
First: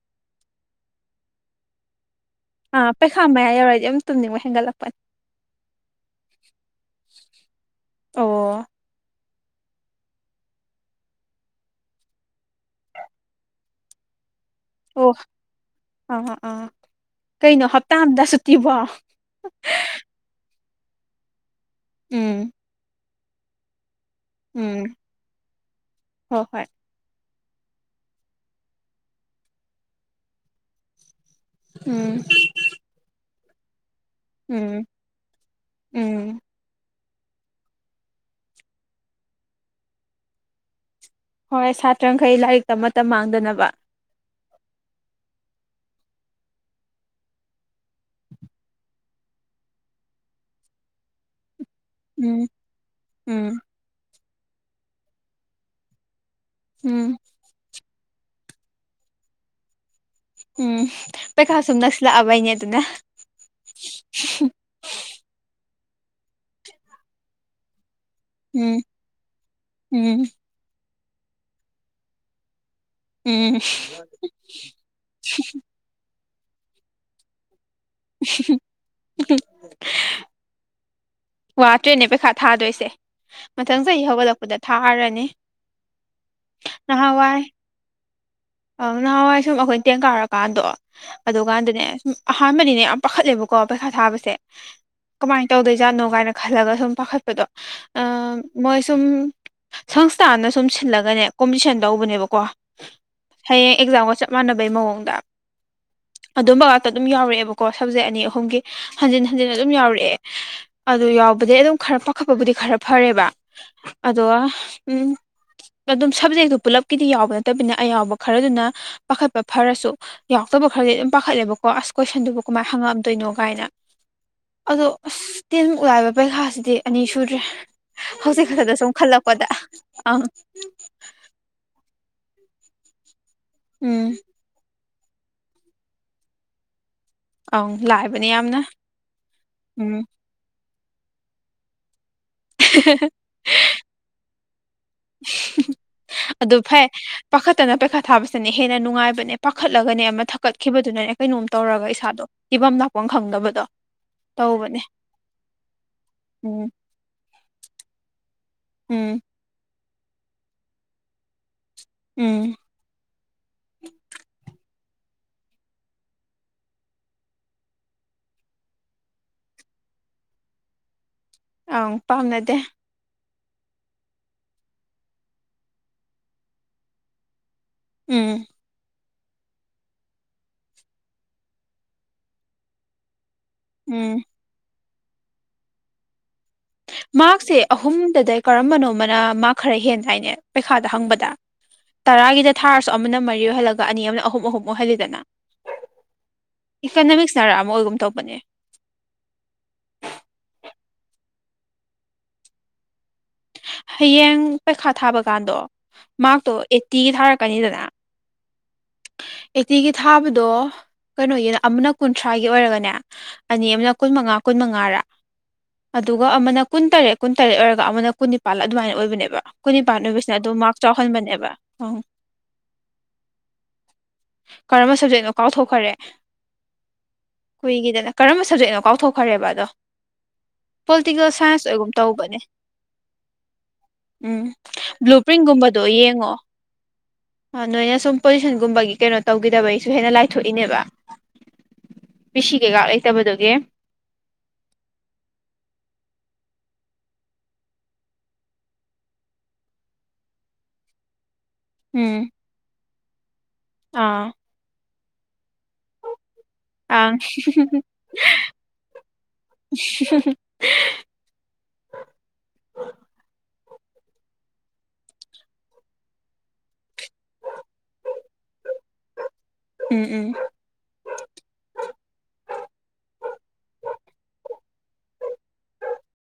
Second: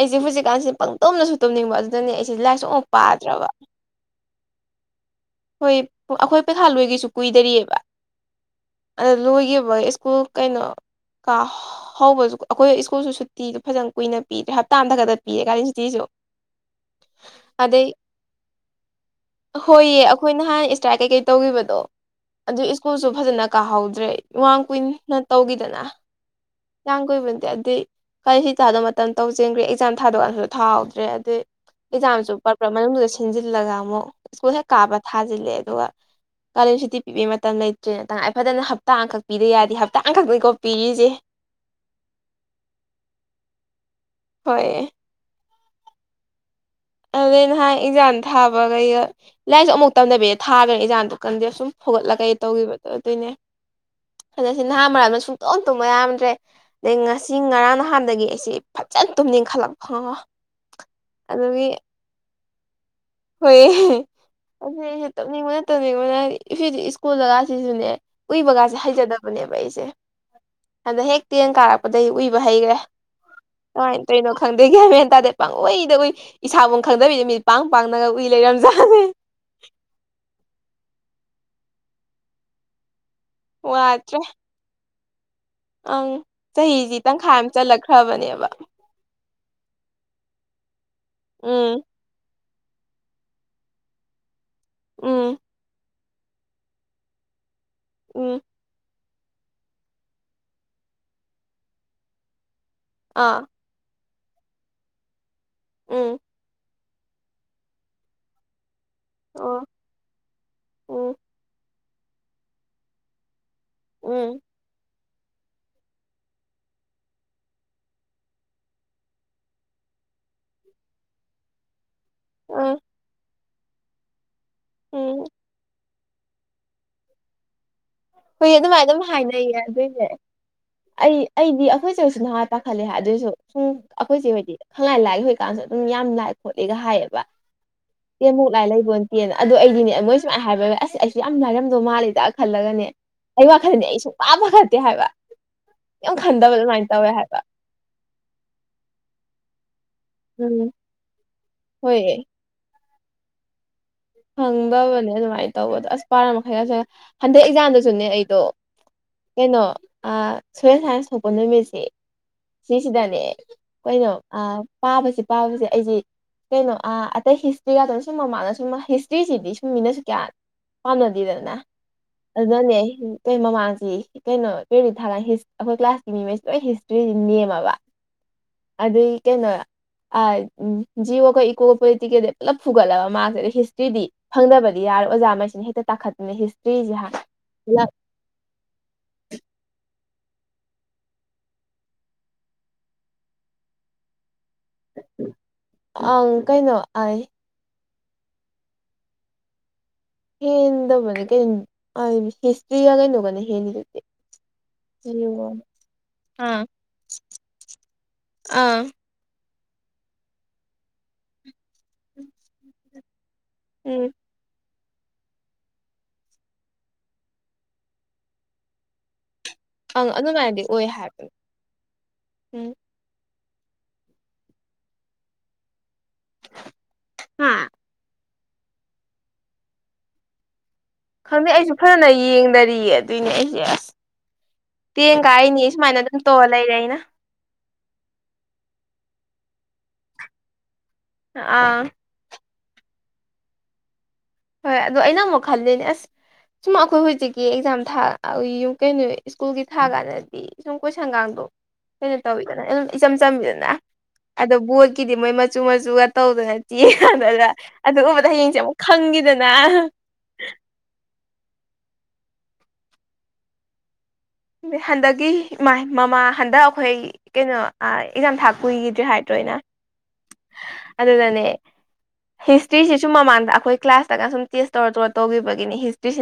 Speaker 2: ꯑꯩꯁꯦ ꯍꯧꯖꯤꯛꯀꯥꯟꯁꯤꯦ ꯄꯪꯇꯣꯝꯅꯁꯨ ꯇꯣꯝꯅꯤꯡꯕ ꯑꯗꯨꯅꯅꯤ ꯑꯩꯁꯦ ꯂꯥꯏ
Speaker 1: ꯑꯥ ꯄꯩꯈꯥ ꯃꯌꯥ ꯌꯧꯔꯗꯤ ꯑꯗꯨꯝ ꯇꯨꯝꯅꯤꯡꯕ ꯍꯦꯟꯒꯠꯂꯛꯄꯅꯤ
Speaker 2: ꯍꯣꯏ ꯑꯩꯈꯣꯏ ꯄꯩꯈꯥꯜꯂꯣꯏꯒꯤꯁꯨ ꯀꯨꯏꯗꯔꯤꯑꯕ
Speaker 1: ꯑꯣ
Speaker 2: ꯑꯗ ꯂꯣꯏꯈꯤꯕ ꯁ꯭ꯀꯨꯜ ꯀꯩꯅꯣ ꯀ ꯍꯧꯕꯁꯨ ꯑꯩꯈꯣꯏ ꯁ꯭ꯀꯨꯜꯁꯨ ꯁꯨꯇꯤꯗꯣ ꯐꯖꯅ ꯀꯨꯏꯅ ꯄꯤꯗ꯭ꯔꯦ ꯇꯥꯟꯊ
Speaker 1: ꯑꯣ
Speaker 2: ꯈꯗꯠꯄꯤꯤꯌꯦ ꯀꯒꯥꯔꯤꯁꯤꯇꯤꯁꯨ
Speaker 1: ꯑꯥ ꯑꯥ ꯀꯩꯅꯣ ꯍꯞꯇꯥ ꯑꯝꯗ ꯁꯨꯠꯇꯤꯕꯣ
Speaker 2: ꯍꯣꯏꯌꯦ ꯑꯩꯈꯣꯏ ꯅꯍꯥꯟ ꯏꯁꯇ꯭ꯔꯥꯏꯛ ꯀꯩꯀꯩ ꯇꯧꯈꯤꯕꯗꯣ
Speaker 1: ꯎꯝ
Speaker 2: ꯑꯗꯨ ꯁ꯭ꯀꯨꯜꯁꯨ ꯐꯖꯅ ꯀꯥꯍꯧꯗ꯭ꯔꯦ ꯏꯃꯥꯡ
Speaker 1: ꯎꯝ
Speaker 2: ꯀꯨꯏꯅ ꯇꯧꯈꯤꯗꯅ
Speaker 1: ꯍꯣꯏ ꯍꯣꯏ
Speaker 2: ꯌꯥꯝ ꯀꯨꯏꯕꯅꯗꯤ ꯑꯗꯨꯗ ꯀꯔꯤ ꯍꯇꯥꯥꯗ ꯃꯇꯝ ꯇꯧꯖꯦꯟꯈ꯭ꯔꯦ ꯑꯦꯛꯖꯥꯝ ꯊꯥꯗꯣꯛꯑꯥꯟꯁꯨ ꯊꯥꯍꯧꯗ꯭ꯔꯦ ꯑꯗꯨꯗꯩ
Speaker 1: ꯎꯝ
Speaker 2: ꯑꯦꯛꯖꯥꯝꯁꯨ ꯄꯛꯄ꯭ꯔꯥ ꯃꯅꯨꯡꯗꯨꯗ ꯁꯤꯟꯖꯤꯜꯂꯒ ꯑꯃꯨꯛ ꯁ꯭ꯀꯨꯜ ꯍꯦꯛ
Speaker 1: ꯎꯝ
Speaker 2: ꯀꯥꯕ ꯊꯥꯖꯤꯜꯂꯦ ꯑꯗꯨꯒ
Speaker 1: ꯎꯝ
Speaker 2: ꯀꯥꯂꯦꯟ ꯁꯨꯇꯤ ꯄꯤꯕꯤꯒꯤ ꯃꯇꯝ ꯂꯩꯇ꯭ꯔꯦꯅ ꯇꯉꯥꯏ ꯐꯗꯅ ꯍꯞꯇꯥ ꯑꯃꯈꯛ ꯄꯤꯗ ꯌꯥꯦ ꯍꯞꯇꯥ ꯑꯃꯈꯛꯇꯀꯣ ꯄꯤꯔꯤꯁꯦ
Speaker 1: ꯍꯣꯏ ꯁꯥꯇ꯭ꯔꯈꯩ ꯂꯥꯏꯔꯤꯛꯇ ꯑꯃꯠꯇ ꯃꯥꯡꯗꯅꯕ
Speaker 2: ꯍꯣꯏ ꯑꯗꯨꯗꯩ ꯅ ꯍꯥꯏ ꯏꯟꯖꯥꯡ ꯊꯥꯕꯈꯩꯗ ꯂꯥꯏꯔꯤꯛꯁꯨ ꯑꯃꯨꯛ ꯇꯝꯗꯕꯤꯗ ꯊꯥꯕ꯭ꯔꯅꯤ ꯏꯟꯖꯥꯡꯗꯣ ꯀꯟꯗꯦ ꯑꯁꯨꯝ ꯍꯧꯒꯠꯂꯀꯩ
Speaker 1: ꯎꯝ
Speaker 2: ꯇꯧꯈꯤꯕꯗꯣ ꯑꯗꯨꯏꯅꯦ
Speaker 1: ꯎꯝ
Speaker 2: ꯑꯗ ꯁꯤ ꯅꯍꯥ ꯃꯔꯜꯗ ꯁꯨꯡꯇꯣꯛ ꯇꯨꯝꯕ ꯌꯥꯝꯗ꯭ꯔꯦ ꯑꯗꯩ
Speaker 1: ꯎꯝ
Speaker 2: ꯉꯁꯤ ꯉꯔꯥꯡ ꯅꯍꯥꯟꯗꯒꯤ ꯑꯩꯁꯦ ꯐꯖꯅ ꯇꯨꯝꯅꯤꯡꯈꯠꯂꯛꯄ ꯈꯪꯉꯑꯣ
Speaker 1: ꯎꯝ ꯄꯩꯈꯥ ꯁꯨꯝ ꯅꯁꯤꯜꯂꯛꯑꯕꯩꯅꯦ ꯑꯗꯨꯅ
Speaker 2: ꯍꯣꯏ ꯑꯗꯨ ꯑꯩꯁꯨꯦ ꯇꯧꯅꯤꯡꯕꯅ ꯇꯧꯅꯤꯡꯕꯅꯦ ꯏꯦꯗꯤ ꯏꯁꯀꯨꯜꯂꯒꯁꯤꯁꯨꯅꯦ ꯎꯏꯕꯒꯥꯁꯦ
Speaker 1: ꯎꯝ
Speaker 2: ꯍꯩꯖꯗꯕꯅꯦꯕ ꯑꯩꯁꯦ
Speaker 1: ꯎꯝ
Speaker 2: ꯍꯟꯗꯛ ꯍꯦꯛ ꯇꯦꯟ ꯀꯥꯔꯛꯄꯗꯒꯤꯩ ꯎꯏꯕ ꯍꯩꯈ꯭ꯔꯦ
Speaker 1: ꯎꯝ
Speaker 2: ꯀꯃꯥꯏꯅ ꯇꯔꯤꯅꯣ ꯈꯪꯗꯦꯒꯦ ꯍꯥꯏꯕ ꯍꯥꯏꯟꯇꯥꯔꯦꯗꯤ ꯄꯥꯡꯂꯏꯗ ꯑꯩꯏ ꯏꯁꯥꯕꯨ ꯈꯪꯗꯕꯤꯗ ꯃꯤ ꯄꯥꯡ ꯄꯤ ꯂꯩꯔꯝꯖꯦ
Speaker 1: ꯋꯥꯠꯇ꯭ꯔꯦꯅꯦ ꯄꯩꯈꯥ ꯊꯥꯗꯣꯏꯁꯦ ꯃꯊꯪ ꯆꯍꯤ
Speaker 2: ꯋꯥꯗ꯭ꯔꯦ
Speaker 1: ꯍꯧꯒꯠꯂꯛꯄꯗ ꯊꯥꯔꯅꯤ
Speaker 2: ꯑꯪ ꯆꯍꯤꯁꯤ ꯇꯪꯈꯥꯏ
Speaker 1: ꯅꯍꯥꯟꯋꯥꯏ
Speaker 2: ꯑꯃ ꯆꯜꯂꯛꯈ꯭ꯔꯕꯅꯦꯕ
Speaker 1: ꯑ ꯅꯍꯥꯟꯋꯥꯏ ꯁꯨꯝ ꯑꯩꯈꯣꯏꯅ ꯇꯦꯟ ꯀꯥꯔꯀꯥꯟꯗꯣ
Speaker 2: ꯎꯝ
Speaker 1: ꯑꯗꯨꯀꯥꯟꯗꯅꯦ ꯁꯨꯝ ꯑꯍꯥꯟꯕꯅꯤꯅꯦ ꯌꯥꯝ ꯄꯥꯈꯠꯂꯦꯕꯀꯣ ꯄꯩꯁꯥ ꯊꯥꯕꯁꯦ
Speaker 2: ꯎꯝ
Speaker 1: ꯀꯃꯥꯏꯅ ꯇꯧꯗꯣꯏꯖꯥꯠꯅꯣ ꯏꯅ ꯈꯜꯂꯒ ꯁꯨꯝ
Speaker 2: ꯎꯝ
Speaker 1: ꯄꯥꯈꯠꯄꯗꯣꯏ ꯁꯨꯝ ꯁꯪꯁꯊꯥꯟꯅ ꯁꯨꯝ ꯁꯤꯜꯂꯒꯅꯦ ꯀꯣꯝꯄꯤꯇꯤꯁꯟ ꯇꯧꯕꯅꯦꯕꯀꯣ
Speaker 2: ꯑꯥ
Speaker 1: ꯍꯌꯦ ꯑꯦꯛꯥꯝꯒ ꯆꯞ ꯃꯥꯟꯅꯕꯩ ꯃꯑꯣꯗ
Speaker 2: ꯎꯝ
Speaker 1: ꯑꯗꯨꯝꯕ ꯇ ꯑꯗꯨꯝ ꯌꯥꯎꯔꯛꯑꯦꯕꯀꯣ ꯁꯞꯖꯦꯛ ꯑꯅꯤ ꯑꯍꯨꯝꯒꯤ ꯍꯟꯖꯤꯟ ꯍꯟꯖꯤꯟ
Speaker 2: ꯑꯣ
Speaker 1: ꯑꯗꯨꯝ ꯌꯥꯎꯔꯛꯑꯦ ꯑꯗꯨ
Speaker 2: ꯎꯝ
Speaker 1: ꯌꯥꯎꯕꯗꯤꯩ ꯑꯗꯨꯝ ꯈꯔ ꯄꯥꯈꯠꯄꯕꯨꯗꯤ ꯈꯔ ꯐꯔꯦꯕ ꯑꯗꯣ
Speaker 2: ꯎꯝ
Speaker 1: ꯎꯝ ꯑꯗꯨꯝ ꯁꯕꯖꯦꯛꯇꯨ ꯄꯨꯜꯂꯞꯀꯤꯗꯤ ꯌꯥꯎꯕ ꯅꯠꯇꯕꯤꯅꯤꯅ ꯑꯌꯥꯎꯕ ꯈꯔꯗꯨꯅ ꯄꯥꯈꯠꯄ ꯐꯔꯁꯨ ꯌꯥꯎꯗꯕ ꯈꯔꯗꯤ ꯑꯗꯨꯝ ꯄꯥꯈꯠꯂꯦꯕꯀꯣ ꯑꯁ ꯀꯣꯏꯁꯟꯗꯨꯕꯨ ꯀꯃꯥꯏꯅ
Speaker 2: ꯎꯝ
Speaker 1: ꯍꯪꯉꯛꯑꯝꯗꯣꯏꯅꯣ ꯀꯥꯏꯅ ꯑꯗꯣ
Speaker 2: ꯎꯝ
Speaker 1: ꯑꯁ ꯇꯤꯟꯃꯨꯛ ꯂꯥꯏꯕ ꯄꯔꯤꯈꯥꯁꯤꯗꯤ ꯑꯅꯤ ꯁꯨꯗ꯭ꯔꯦ ꯍꯧꯖꯤꯛ
Speaker 2: ꯍꯣꯏ
Speaker 1: ꯈꯛꯇꯗ
Speaker 2: ꯑꯗꯨꯃꯥꯏꯅ
Speaker 1: ꯁꯨꯝ
Speaker 2: ꯑꯗꯨꯝ
Speaker 1: ꯈꯜꯂꯛꯄꯗ
Speaker 2: ꯍꯥꯏꯅꯩꯌꯦ ꯑꯗꯨꯏꯅꯦ
Speaker 1: ꯑ
Speaker 2: ꯑꯩ ꯑꯩꯗꯤ ꯑꯩꯈꯣꯏꯁꯦ ꯑꯣꯏꯁꯨ ꯅꯍꯥ ꯇꯥꯈꯠꯂꯦ ꯑꯗꯨꯑꯣꯏꯁꯨ ꯁꯨꯝ
Speaker 1: ꯎꯝ
Speaker 2: ꯑꯩꯈꯣꯏꯁꯦ ꯑꯣꯏꯗꯤ ꯈꯪꯂꯥꯏ ꯂꯥꯏꯒꯤ ꯍꯣꯏꯀꯥꯟꯁꯨ ꯑꯗꯨꯝ ꯌꯥꯝ ꯂꯥꯏ ꯈꯣꯠꯂꯤꯒ ꯍꯥꯏꯌꯦꯕ
Speaker 1: ꯑꯪ ꯂꯥꯏꯕꯅꯦ
Speaker 2: ꯇꯦꯃꯨꯛ
Speaker 1: ꯌꯥꯝꯅ
Speaker 2: ꯂꯥꯏ ꯂꯩꯕꯣꯅ ꯇꯦꯅ ꯑꯗꯨ
Speaker 1: ꯎꯝ
Speaker 2: ꯑꯩꯗꯤꯅꯦꯣꯏ ꯁꯨꯃꯥꯏꯅ ꯍꯥꯏꯕ ꯑꯁ ꯑꯩꯁꯨ ꯌꯥꯝ ꯂꯥꯏꯔꯝꯗꯧ ꯃꯥꯜꯂꯤꯦꯗ ꯈꯜꯂꯒꯅꯦ ꯑꯩ ꯋꯥꯈꯜꯅꯦ ꯑꯩ ꯁꯨꯡ ꯃꯥ ꯐꯒꯠꯠꯇꯦ ꯠꯇꯦ ꯍꯥꯏꯕ ꯌꯥꯝ ꯈꯟꯗꯕ ꯑꯗꯨꯃꯥꯏꯅ ꯇꯧꯋꯦ ꯍꯥꯏꯕ
Speaker 1: ꯐꯠꯇꯅ ꯄꯩꯈꯥ ꯊꯥꯕꯁꯤꯅꯦ ꯍꯦꯟꯅ ꯅꯨꯡꯉꯥꯏꯕꯅꯦ ꯄꯥꯈꯠꯂꯒꯅꯦ ꯑꯃ
Speaker 2: ꯎꯝ
Speaker 1: ꯊꯛꯀꯠꯈꯤꯕꯗꯨꯅꯅꯦ ꯀꯩꯅꯣꯝ ꯇꯧꯔꯒ
Speaker 2: ꯍꯣꯏ
Speaker 1: ꯏꯁꯥꯗꯣ ꯏꯤꯐꯝꯝ ꯂꯥꯛꯄꯐꯝ ꯈꯪꯗꯕꯗꯣ ꯇꯧꯕꯅꯦ
Speaker 2: ꯈꯪꯗꯕꯅꯦ ꯑꯗꯨꯃꯥꯏꯅ ꯇꯧꯕ ꯑꯗꯣ ꯑꯁ ꯄꯥꯔ
Speaker 1: ꯎꯝ
Speaker 2: ꯃꯈꯩꯒꯁꯨ ꯍꯟꯗꯛ ꯑꯦꯛꯖꯥꯝꯗꯁꯨꯅꯦ ꯑꯩꯗꯣ
Speaker 1: ꯎꯝ
Speaker 2: ꯀꯩꯅꯣ ꯁꯣꯌꯦꯜ ꯁꯥꯏꯟꯁ ꯊꯣꯛꯄ ꯅꯨꯃꯤꯠꯁꯤ
Speaker 1: ꯎꯝ
Speaker 2: ꯁꯤꯁꯤꯗꯅꯦ ꯀꯩꯅꯣ ꯄꯥꯕꯁꯤ ꯄꯥꯕꯁꯦ ꯑꯩꯁꯦ ꯀꯩꯅꯣ ꯑ ꯑꯇꯩ ꯍꯤꯁꯇ꯭ꯔꯤꯒꯗꯅ ꯁꯨꯝ ꯃꯃꯥꯅ ꯁꯨꯝ ꯍꯤꯁꯇ꯭ꯔꯤꯁꯤꯗꯤ ꯁꯨꯝ ꯃꯤꯅꯁꯨ ꯀꯌꯥ ꯄꯥꯝꯅꯗꯦꯗꯅ
Speaker 1: ꯑꯪ ꯄꯥꯝꯅꯗꯦ
Speaker 2: ꯑꯗꯨꯅꯅꯦ ꯀ ꯃꯃꯥꯡꯁꯤ ꯀꯩꯅꯣ ꯇ ꯊꯥ ꯑꯩꯈꯣꯏ ꯀ꯭ꯂꯥꯁꯀꯤ ꯃꯤꯉꯩꯁꯤ ꯂꯣꯏ ꯍꯤꯁꯇ꯭ꯔꯤꯁꯤ ꯅꯦꯝꯃꯕ
Speaker 1: ꯎꯝ
Speaker 2: ꯑꯗꯨꯏ ꯀꯩꯅꯣ ꯑ ꯖꯤꯕ ꯀꯧꯕ ꯏꯀꯣꯒ ꯄ ꯇꯀꯦꯗꯤ ꯄꯨꯂꯞ ꯐꯨꯒꯂꯕ ꯃꯥ ꯑꯗꯨꯏꯗꯤ
Speaker 1: ꯎꯝ
Speaker 2: ꯐꯪꯗꯕꯗꯤ ꯌꯥꯔꯣꯏ ꯑꯣꯖꯥꯈꯩꯁꯤꯅ ꯍꯦꯛꯇ ꯇꯥꯈꯠꯇꯅ ꯍꯤꯁꯇ꯭ꯔꯤꯁꯤ
Speaker 1: ꯃꯥꯁꯦ
Speaker 2: ꯄꯨꯂꯞ
Speaker 1: ꯑꯍꯨꯝꯗꯗ ꯀꯔꯝꯕꯅꯣꯃꯅ ꯃꯥ ꯈꯔ ꯍꯦꯟꯗꯥꯏꯅꯦ ꯄꯩꯈꯥꯗ ꯍꯪꯕꯗ ꯇꯔꯥꯒꯤꯗ ꯊꯥꯔꯁꯨ ꯑꯃꯅ ꯃꯔꯤ ꯑꯣꯏꯍꯜꯂꯒ ꯑꯅꯤ ꯑꯃꯅ ꯑꯍꯨꯝ ꯑꯍꯨꯝ ꯃꯣꯏꯍꯜꯂꯤꯗꯅ
Speaker 2: ꯑꯪ ꯀꯩꯅꯣ
Speaker 1: ꯏꯀꯅꯃꯤꯛꯁ ꯅꯔꯛ ꯑꯃ ꯑꯣꯏꯒꯨꯝ ꯇꯧꯕꯅꯦ
Speaker 2: ꯍꯦꯟꯗꯕ ꯀꯩꯅ ꯍꯤꯁꯇ꯭ꯔꯤ ꯌꯥ ꯀꯩꯅꯧꯒꯅꯤ
Speaker 1: ꯍꯌꯦꯡ ꯄꯩꯈꯥ ꯊꯥꯕ ꯀꯥꯟꯗꯣ ꯃꯥꯔꯛꯇꯣ
Speaker 2: ꯑꯥ
Speaker 1: ꯑꯩꯠꯇꯤꯒꯤ ꯊꯥꯔꯛꯀꯅꯤꯗꯅ
Speaker 2: ꯑꯥ
Speaker 1: ꯑꯦꯠꯇꯤꯒꯤ ꯊꯥꯕꯗꯣ ꯀꯩꯅꯣꯒꯤ ꯑꯃꯅ ꯀꯨꯟꯊ꯭ꯔꯥꯒꯤ ꯑꯣꯏꯔꯒꯅꯦ ꯑꯅꯤ ꯑꯃꯅ ꯀꯨꯟ
Speaker 2: ꯎꯝ
Speaker 1: ꯃꯉꯥ ꯀꯨꯟ ꯃꯉꯥ ꯃꯉꯥꯔꯥ ꯑꯗꯨꯒ ꯑꯃꯅ ꯀꯨꯟ ꯇꯔꯦꯠ ꯀꯨꯟ ꯇꯔꯦꯠ ꯑꯣꯏꯔꯒ ꯑꯃꯅ ꯀꯨꯟ ꯅꯤꯄꯥꯜ ꯑꯗꯨꯃꯥꯏꯅ ꯑꯣꯏꯕꯅꯦꯕ ꯀꯨꯟꯅꯤꯄꯥꯟ
Speaker 2: ꯑꯪ
Speaker 1: ꯑꯣꯏꯕꯁꯤꯅ ꯑꯗꯨꯝ
Speaker 2: ꯑꯗꯨꯃꯥꯏꯅꯗꯤ
Speaker 1: ꯃꯥꯛ
Speaker 2: ꯑꯣꯏ ꯍꯥꯏꯕꯅꯦ
Speaker 1: ꯆꯥꯎꯍꯟꯕꯅꯦꯕ ꯑꯪ
Speaker 2: ꯎꯝ
Speaker 1: ꯀꯔꯝꯕ ꯁꯕꯖꯦꯛꯅꯣ ꯀꯥꯎꯊꯣꯛꯈ꯭ꯔꯦ
Speaker 2: ꯍꯥ
Speaker 1: ꯀꯨꯏꯒꯤꯗꯅ ꯀꯔꯝꯕ ꯁꯕꯖꯦꯛꯅꯣ ꯀꯥꯎꯊꯣꯛꯈ꯭ꯔꯦꯕ ꯑꯗꯣ ꯄꯣꯂꯤꯇꯤꯀꯦꯜ
Speaker 2: ꯈꯪꯗꯦ
Speaker 1: ꯁꯥꯏꯟꯁ
Speaker 2: ꯑꯩꯁꯨ
Speaker 1: ꯑꯣꯏꯒꯨꯝ
Speaker 2: ꯐꯖꯅ
Speaker 1: ꯇꯧꯕꯅꯦ
Speaker 2: ꯌꯦꯡꯅꯔꯤꯌꯦ ꯑꯗꯨꯏꯅꯦ ꯑꯩꯁꯦ ꯑꯁ
Speaker 1: ꯎꯝ ꯕ꯭ꯂꯨ
Speaker 2: ꯇꯦꯟꯒꯥꯏꯅꯤ
Speaker 1: ꯄ꯭ꯔꯤꯟꯒꯨꯝꯕꯗꯣ
Speaker 2: ꯁꯨꯃꯥꯏꯅ ꯑꯗꯨꯝ
Speaker 1: ꯌꯦꯡꯉꯣ
Speaker 2: ꯇꯣꯛꯑ ꯂꯩꯔꯦ ꯑꯩꯅ
Speaker 1: ꯅꯣꯏꯅ ꯁꯨꯝ ꯄꯣꯖꯤꯁꯟꯒꯨꯝꯕꯒꯤ ꯀꯩꯅꯣ ꯇꯧꯈꯤꯗꯕꯒꯤꯁꯨ ꯍꯦꯟꯅ ꯂꯥꯏꯊꯣꯛꯏꯅꯦꯕ
Speaker 2: ꯑꯥ
Speaker 1: ꯕꯤꯁꯤ ꯀꯩꯀꯥ ꯂꯩꯖꯕꯗꯨꯒꯤ
Speaker 2: ꯍꯣꯏ ꯑꯗꯣ ꯑꯩꯅ ꯑꯃꯨꯛ ꯈꯜꯂꯤꯅꯦ ꯑꯁ ꯁꯨꯝ ꯑꯩꯈꯣꯏ ꯍꯧꯖꯤꯛꯀꯤ ꯑꯦꯛꯖꯥꯝ ꯊꯥ ꯀꯩꯅꯣ ꯁ꯭ꯀꯨꯜꯒꯤ ꯊꯥ ꯀꯥꯟꯗꯗꯤ ꯁꯨꯝ ꯀꯣꯏ ꯁꯪꯒꯥꯡꯗꯣ ꯀꯩꯅꯣ
Speaker 1: ꯎꯝ
Speaker 2: ꯇꯧꯋꯤꯗꯅ ꯏꯆꯝ ꯆꯝꯕꯤꯗꯅ
Speaker 1: ꯑꯥ
Speaker 2: ꯑꯗꯣ ꯕꯣꯠꯀꯤꯗꯤ ꯃꯣꯏ ꯃꯆꯨ ꯃꯆꯨꯒ
Speaker 1: ꯑꯪ
Speaker 2: ꯇꯧꯗꯅꯠꯇꯦꯗꯅ ꯑꯗꯨꯒꯨꯝꯕꯗ ꯍꯌꯦꯡꯁꯦ ꯑꯃꯨꯛꯪꯈꯤ ꯗꯅ
Speaker 1: [inaudible] [inaudible]
Speaker 2: ꯑ ꯍꯟꯗꯛꯀꯤ ꯏꯃꯥꯏ ꯃꯃꯥ ꯍꯟꯗꯛ ꯑꯩꯈꯣꯏ ꯀꯩꯅꯣ ꯑꯦꯛꯖꯥꯝ ꯊꯥꯛ ꯀꯨꯏꯈꯤꯗ꯭ꯔꯦ ꯍꯥꯏꯗ꯭ꯔꯣꯅ
Speaker 1: ꯎꯝ ꯎꯝ
Speaker 2: ꯑꯗꯨꯗꯗꯅꯦ ꯍꯤꯁꯇ꯭ꯔꯤꯁꯤꯁꯨ ꯃꯃꯥꯡꯗ ꯑꯩꯈꯣꯏ ꯀ꯭ꯂꯥꯁꯇꯒ ꯁꯨꯝ ꯇꯦꯁ ꯇꯧꯔ ꯇꯧꯔ ꯇꯧꯈꯤꯕꯒꯤꯅꯤ ꯍꯤꯁꯇ꯭ꯔꯤꯁꯤ